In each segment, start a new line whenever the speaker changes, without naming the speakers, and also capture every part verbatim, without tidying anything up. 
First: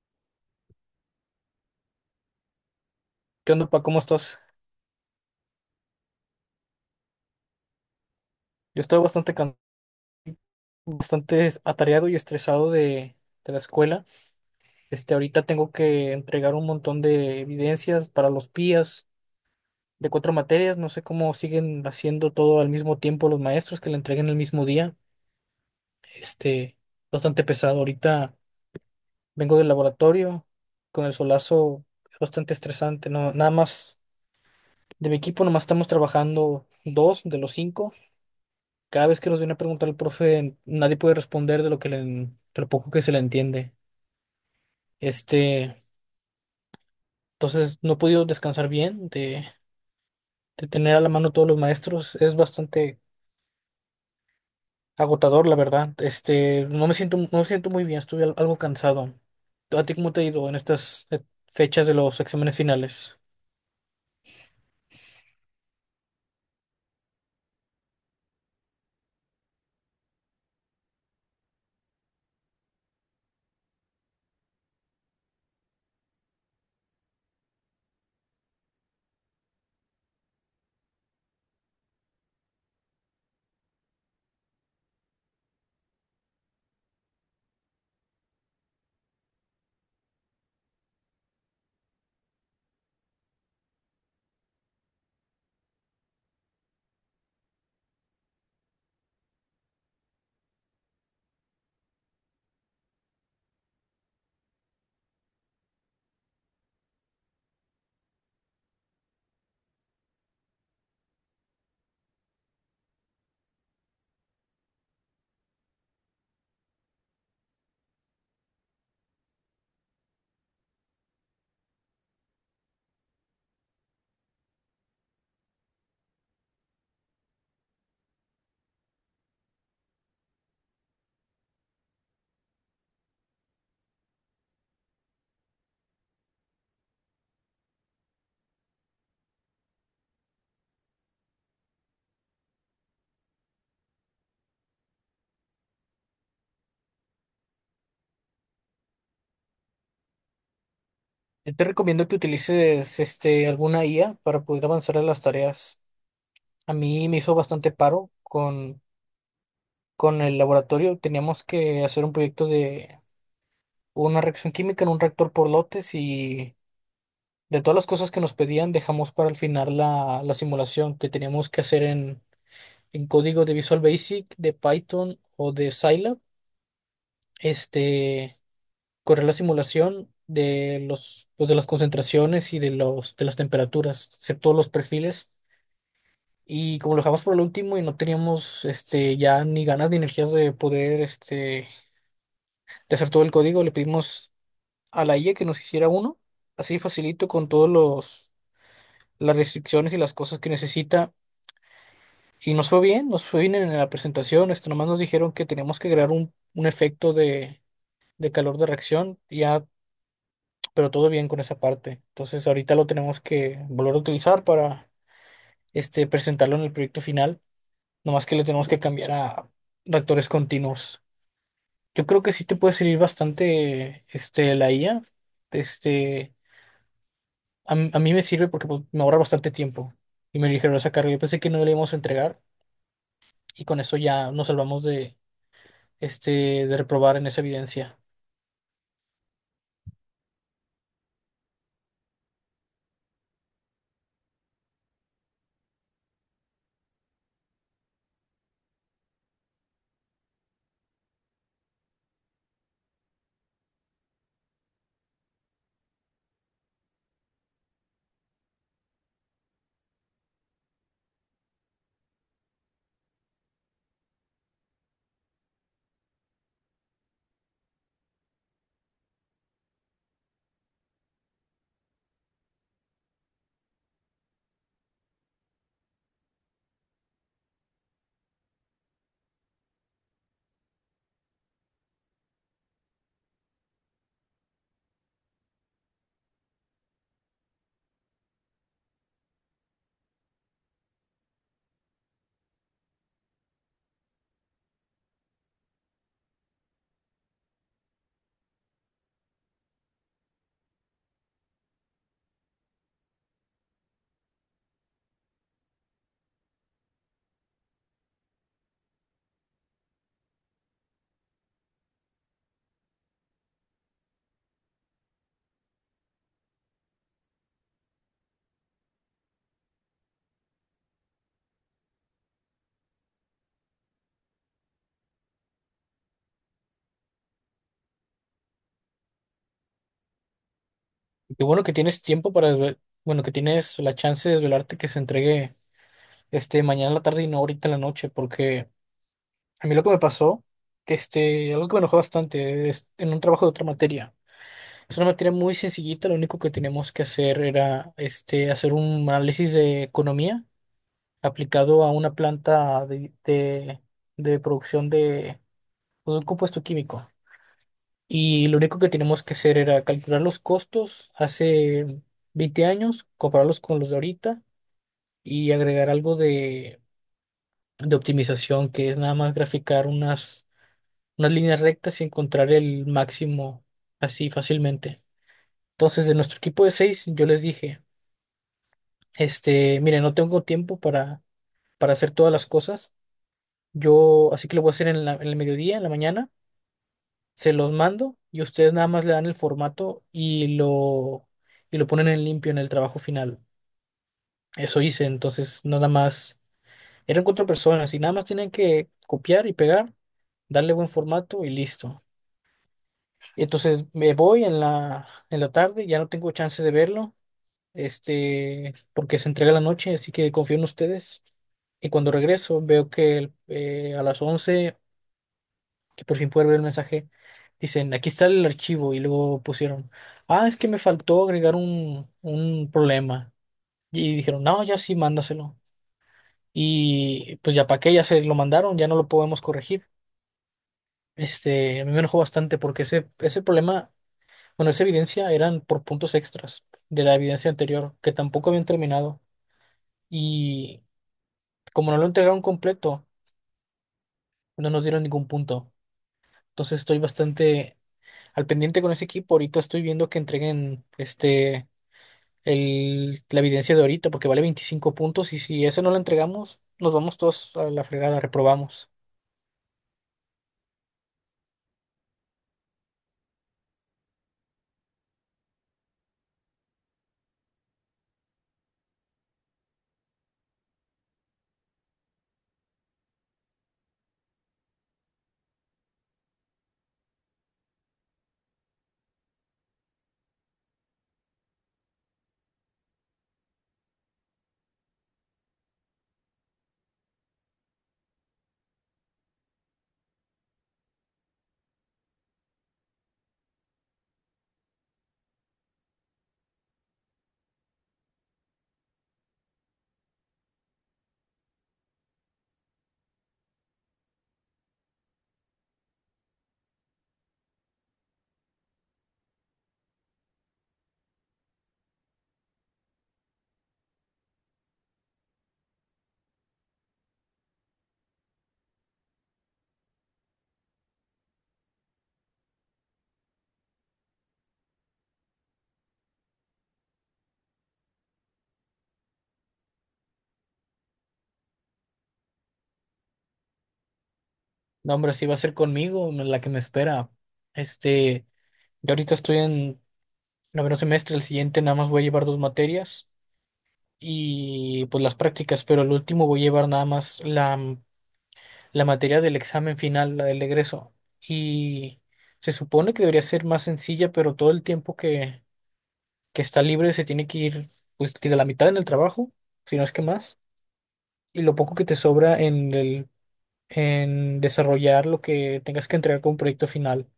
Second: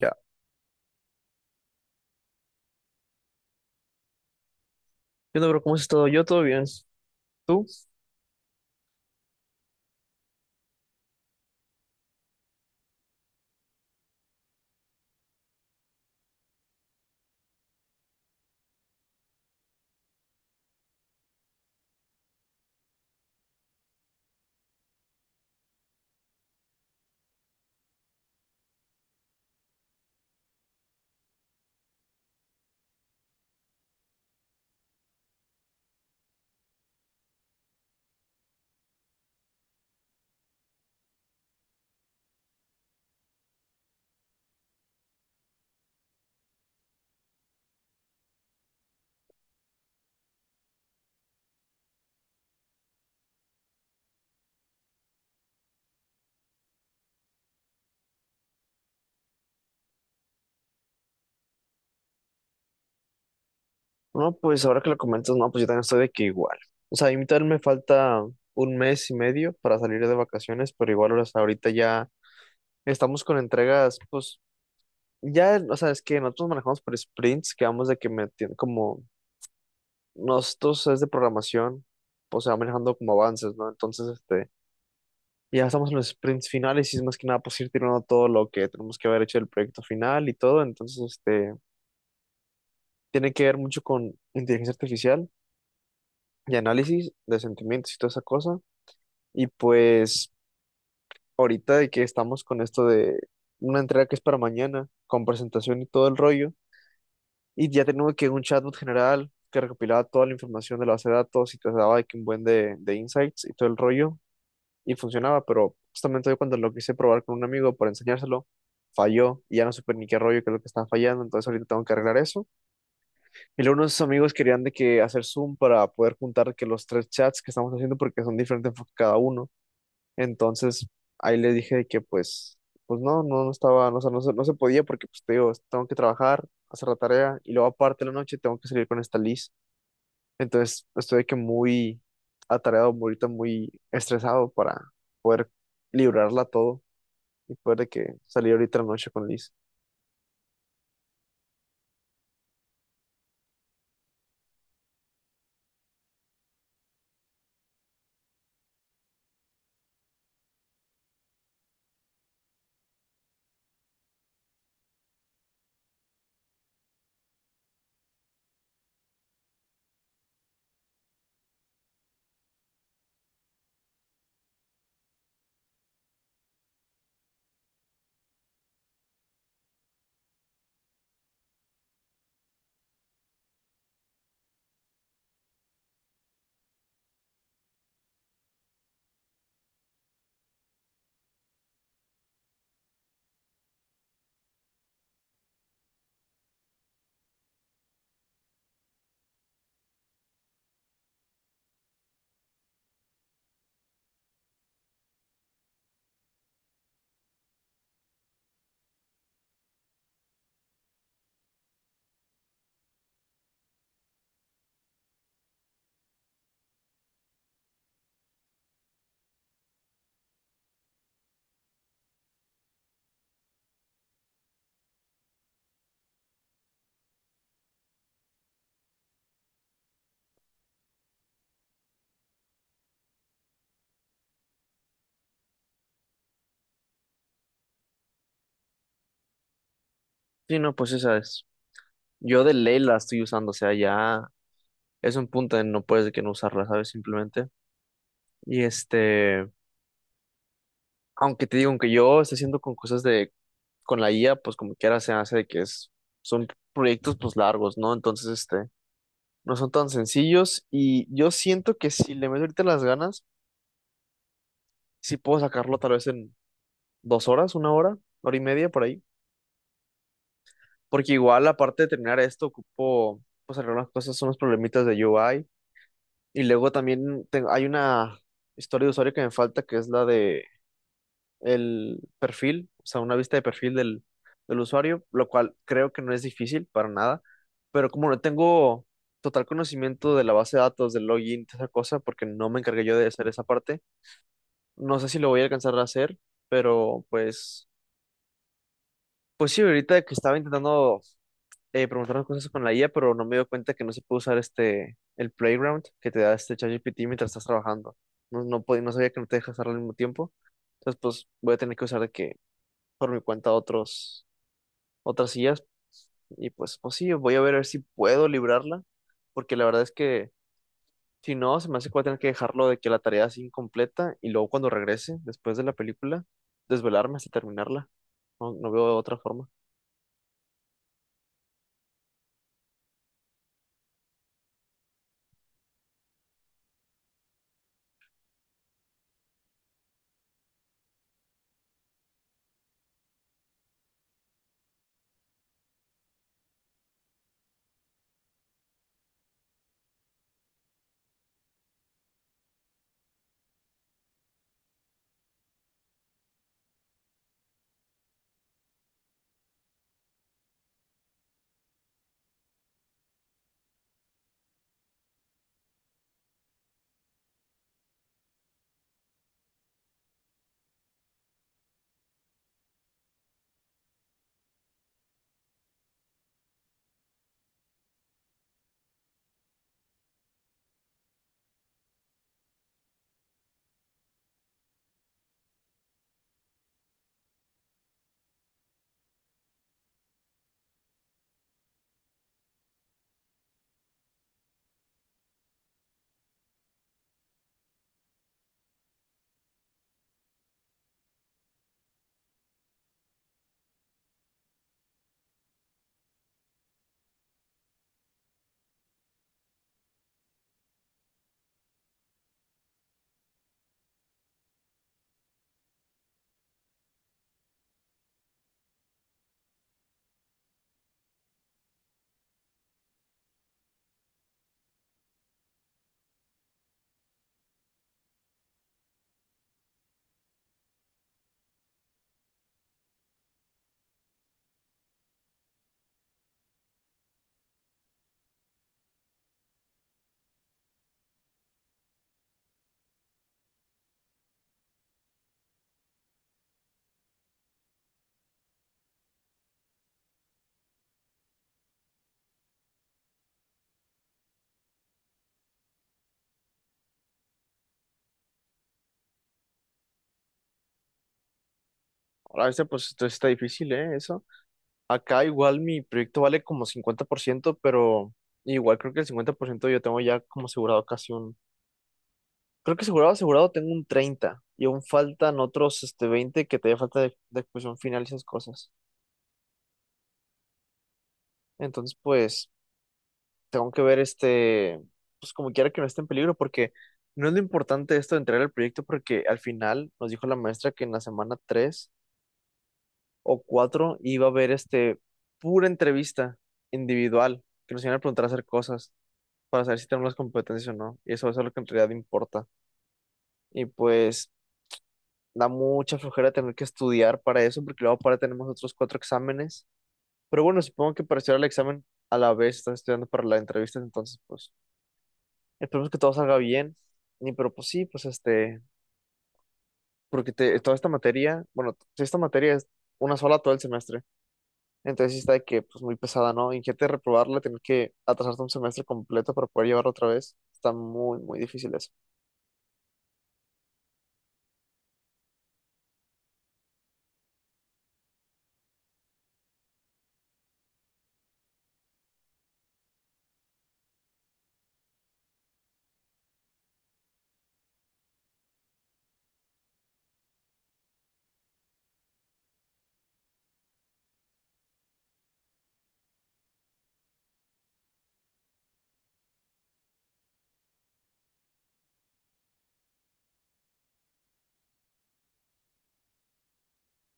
Ya.
¿Qué onda, pa? ¿Cómo estás?
Yo no, bro, ¿cómo has todo? Yo todo bien. ¿Tú?
Yo estoy bastante, can- bastante atareado y estresado de, de la escuela. Este, ahorita tengo que entregar un montón de evidencias para los pías de cuatro materias. No sé cómo siguen haciendo todo al mismo tiempo los maestros que la entreguen el mismo día. Este, Bastante pesado. Ahorita vengo del laboratorio con el solazo bastante estresante. No, nada más de mi equipo, nomás estamos trabajando dos de los cinco. Cada vez que nos viene a preguntar el profe, nadie puede responder de lo que le, de lo poco que se le entiende. Este, entonces no he podido descansar bien de, de tener a la mano todos los maestros. Es bastante agotador, la verdad. Este, no me siento, no me siento muy bien, estuve al- algo cansado. ¿A ti cómo te ha ido en estas eh, fechas de los exámenes finales?
No, pues ahora que lo comentas, no, pues yo también estoy de que igual. O sea, a mí también me falta un mes y medio para salir de vacaciones, pero igual, o sea, ahorita ya estamos con entregas, pues ya, o sea, es que nosotros manejamos por sprints, que vamos de que me tien- como nosotros es de programación, pues se va manejando como avances, ¿no? Entonces, este, ya estamos en los sprints finales y es más que nada, pues ir tirando todo lo que tenemos que haber hecho del proyecto final y todo, entonces, este. Tiene que ver mucho con inteligencia artificial y análisis de sentimientos y toda esa cosa. Y pues ahorita de que estamos con esto de una entrega que es para mañana, con presentación y todo el rollo, y ya tenemos que un chatbot general que recopilaba toda la información de la base de datos y te daba de que un buen de, de insights y todo el rollo, y funcionaba, pero justamente hoy cuando lo quise probar con un amigo para enseñárselo, falló y ya no supe ni qué rollo, qué es lo que estaba fallando, entonces ahorita tengo que arreglar eso. Y luego unos amigos querían de que hacer Zoom para poder juntar que los tres chats que estamos haciendo porque son diferentes enfoques cada uno. Entonces ahí les dije de que pues, pues no, no, no estaba, no, o sea, no, se- no se podía porque pues te digo, tengo que trabajar, hacer la tarea y luego aparte de la noche tengo que salir con esta Liz. Entonces estoy de que muy atareado, muy ahorita muy estresado para poder librarla todo y poder de que salir ahorita en la noche con Liz.
Yo te recomiendo que utilices este, alguna I A para poder avanzar en las tareas. A mí me hizo bastante paro con, con el laboratorio. Teníamos que hacer un proyecto de una reacción química en un reactor por lotes y de todas las cosas que nos pedían dejamos para el final la, la simulación que teníamos que hacer en, en código de Visual Basic, de Python o de Scilab. Este, correr la simulación de los, pues, de las concentraciones y de los, de las temperaturas, hacer todos los perfiles. Y como lo dejamos por el último y no teníamos este, ya ni ganas ni energías de poder este, de hacer todo el código, le pedimos a la I A que nos hiciera uno, así facilito con todos los, las restricciones y las cosas que necesita. Y nos fue bien, nos fue bien en la presentación. Esto nomás nos dijeron que teníamos que crear un, un efecto de, de calor de reacción, y ya, pero todo bien con esa parte. Entonces ahorita lo tenemos que volver a utilizar para este, presentarlo en el proyecto final. Nomás que le tenemos que cambiar a reactores continuos. Yo creo que sí te puede servir bastante este, la I A. Este, a, m- a mí me sirve porque pues, me ahorra bastante tiempo y me dijeron esa carga. Yo pensé que no le íbamos a entregar y con eso ya nos salvamos de, este, de reprobar en esa evidencia.
Sí, no, pues esa es. Yo de ley la estoy usando, o sea, ya es un punto en no puedes de que no usarla, ¿sabes? Simplemente. Y este, aunque te digo, aunque yo esté haciendo con cosas de, con la I A, pues como quiera se hace de que es, son proyectos pues largos, ¿no? Entonces, este, no son tan sencillos y yo siento que si le meto ahorita las ganas, sí puedo sacarlo tal vez en dos horas, una hora, hora y media por ahí. Porque igual, aparte de terminar esto, ocupo, pues algunas cosas son los problemitas de U I. Y luego también tengo- hay una historia de usuario que me falta, que es la de el perfil, o sea, una vista de perfil del, del usuario, lo cual creo que no es difícil para nada, pero como no tengo total conocimiento de la base de datos, del login, toda esa cosa, porque no me encargué yo de hacer esa parte, no sé si lo voy a alcanzar a hacer, pero pues, pues sí, ahorita que estaba intentando eh, preguntar unas cosas con la I A, pero no me dio cuenta que no se puede usar este, el Playground que te da este ChatGPT mientras estás trabajando. No, no, pod- no sabía que no te dejas hacerlo al mismo tiempo. Entonces, pues voy a tener que usar de que por mi cuenta otros, otras sillas. Y pues, pues sí, voy a ver, a ver si puedo librarla, porque la verdad es que si no, se me hace que voy a tener que dejarlo de que la tarea es incompleta y luego cuando regrese, después de la película, desvelarme hasta terminarla. No, no veo otra forma.
Y qué bueno que tienes tiempo para desve- bueno, que tienes la chance de desvelarte que se entregue este mañana en la tarde y no ahorita en la noche, porque a mí lo que me pasó, este, algo que me enojó bastante, es en un trabajo de otra materia. Es una materia muy sencillita, lo único que teníamos que hacer era este, hacer un análisis de economía aplicado a una planta de, de, de producción de, pues, un compuesto químico. Y lo único que tenemos que hacer era calcular los costos hace veinte años, compararlos con los de ahorita y agregar algo de, de optimización, que es nada más graficar unas, unas líneas rectas y encontrar el máximo así fácilmente. Entonces, de nuestro equipo de seis, yo les dije, este, miren, no tengo tiempo para, para hacer todas las cosas. Yo, así que lo voy a hacer en la- en el mediodía, en la mañana. Se los mando y ustedes nada más le dan el formato y lo, y lo ponen en limpio en el trabajo final. Eso hice, entonces nada más. Eran cuatro personas y nada más tienen que copiar y pegar, darle buen formato y listo. Y entonces me voy en la, en la tarde, ya no tengo chance de verlo, este, porque se entrega la noche, así que confío en ustedes. Y cuando regreso veo que eh, a las once que por fin pude ver el mensaje, dicen, aquí está el archivo y luego pusieron, ah, es que me faltó agregar un, un problema. Y dijeron, no, ya sí, mándaselo. Y pues ya para qué, ya se lo mandaron, ya no lo podemos corregir. Este, a mí me enojó bastante porque ese, ese problema, bueno, esa evidencia eran por puntos extras de la evidencia anterior que tampoco habían terminado. Y como no lo entregaron completo, no nos dieron ningún punto. Entonces estoy bastante al pendiente con ese equipo. Ahorita estoy viendo que entreguen este el, la evidencia de ahorita porque vale veinticinco puntos y si eso no lo entregamos, nos vamos todos a la fregada, reprobamos.
Ahora, este, pues esto sí está difícil, ¿eh? Eso. Acá igual mi proyecto vale como cincuenta por ciento pero igual creo que el cincuenta por ciento yo tengo ya como asegurado casi un. Creo que asegurado, asegurado tengo un treinta y aún faltan otros este, veinte que te falta de, de exposición final y esas cosas. Entonces, pues, tengo que ver este, pues como quiera que no esté en peligro, porque no es lo importante esto de entregar el proyecto, porque al final nos dijo la maestra que en la semana tres o cuatro iba a haber este pura entrevista individual, que nos iban a preguntar a hacer cosas para saber si tenemos las competencias o no. Y eso, eso es lo que en realidad importa. Y pues da mucha flojera tener que estudiar para eso, porque luego para tenemos otros cuatro exámenes. Pero bueno, supongo que para estudiar el examen a la vez estás estudiando para la entrevista, entonces pues esperemos que todo salga bien. Y pero pues sí, pues este, porque te- toda esta materia, bueno, t- esta materia es una sola todo el semestre, entonces sí está de que pues muy pesada, ¿no? Imagínate reprobarla, tener que atrasarte un semestre completo para poder llevarla otra vez. Está muy, muy difícil eso.
No, hombre, así va a ser conmigo, la que me espera. Este, yo ahorita estoy en noveno semestre, el siguiente nada más voy a llevar dos materias y pues las prácticas, pero el último voy a llevar nada más la, la materia del examen final, la del egreso. Y se supone que debería ser más sencilla, pero todo el tiempo que, que está libre se tiene que ir, pues, digo, la mitad en el trabajo, si no es que más, y lo poco que te sobra en el, en desarrollar lo que tengas que entregar como proyecto final.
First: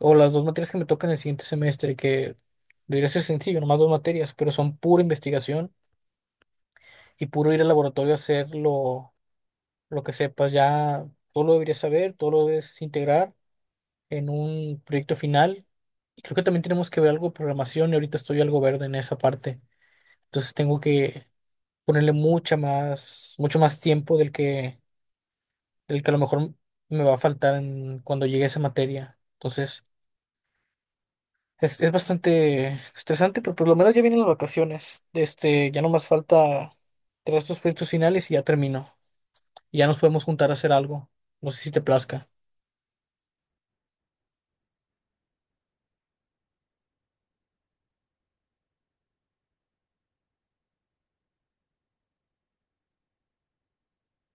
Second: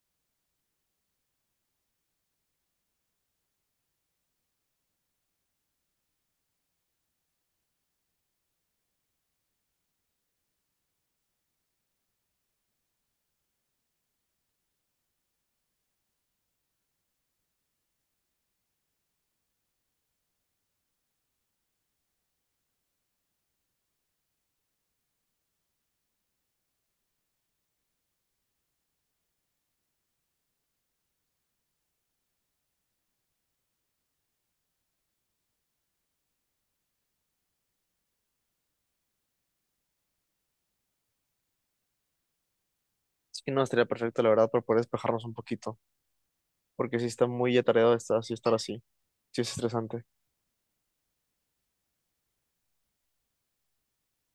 O las dos materias que me tocan el siguiente semestre, que debería ser sencillo, nomás dos materias, pero son pura investigación y puro ir al laboratorio a hacer lo, lo que sepas. Ya todo lo deberías saber, todo lo debes integrar en un proyecto final. Y creo que también tenemos que ver algo de programación y ahorita estoy algo verde en esa parte. Entonces tengo que ponerle mucha más, mucho más tiempo del que, del que a lo mejor me va a faltar en- cuando llegue a esa materia. Entonces, es, es bastante estresante, pero por lo menos ya vienen las vacaciones. Este, ya no más falta traer estos proyectos finales y ya termino. Ya nos podemos juntar a hacer algo. No sé si te plazca.
Así que no, estaría perfecto, la verdad, para poder despejarnos un poquito, porque sí está muy atareado estar así, estar así. Sí es estresante.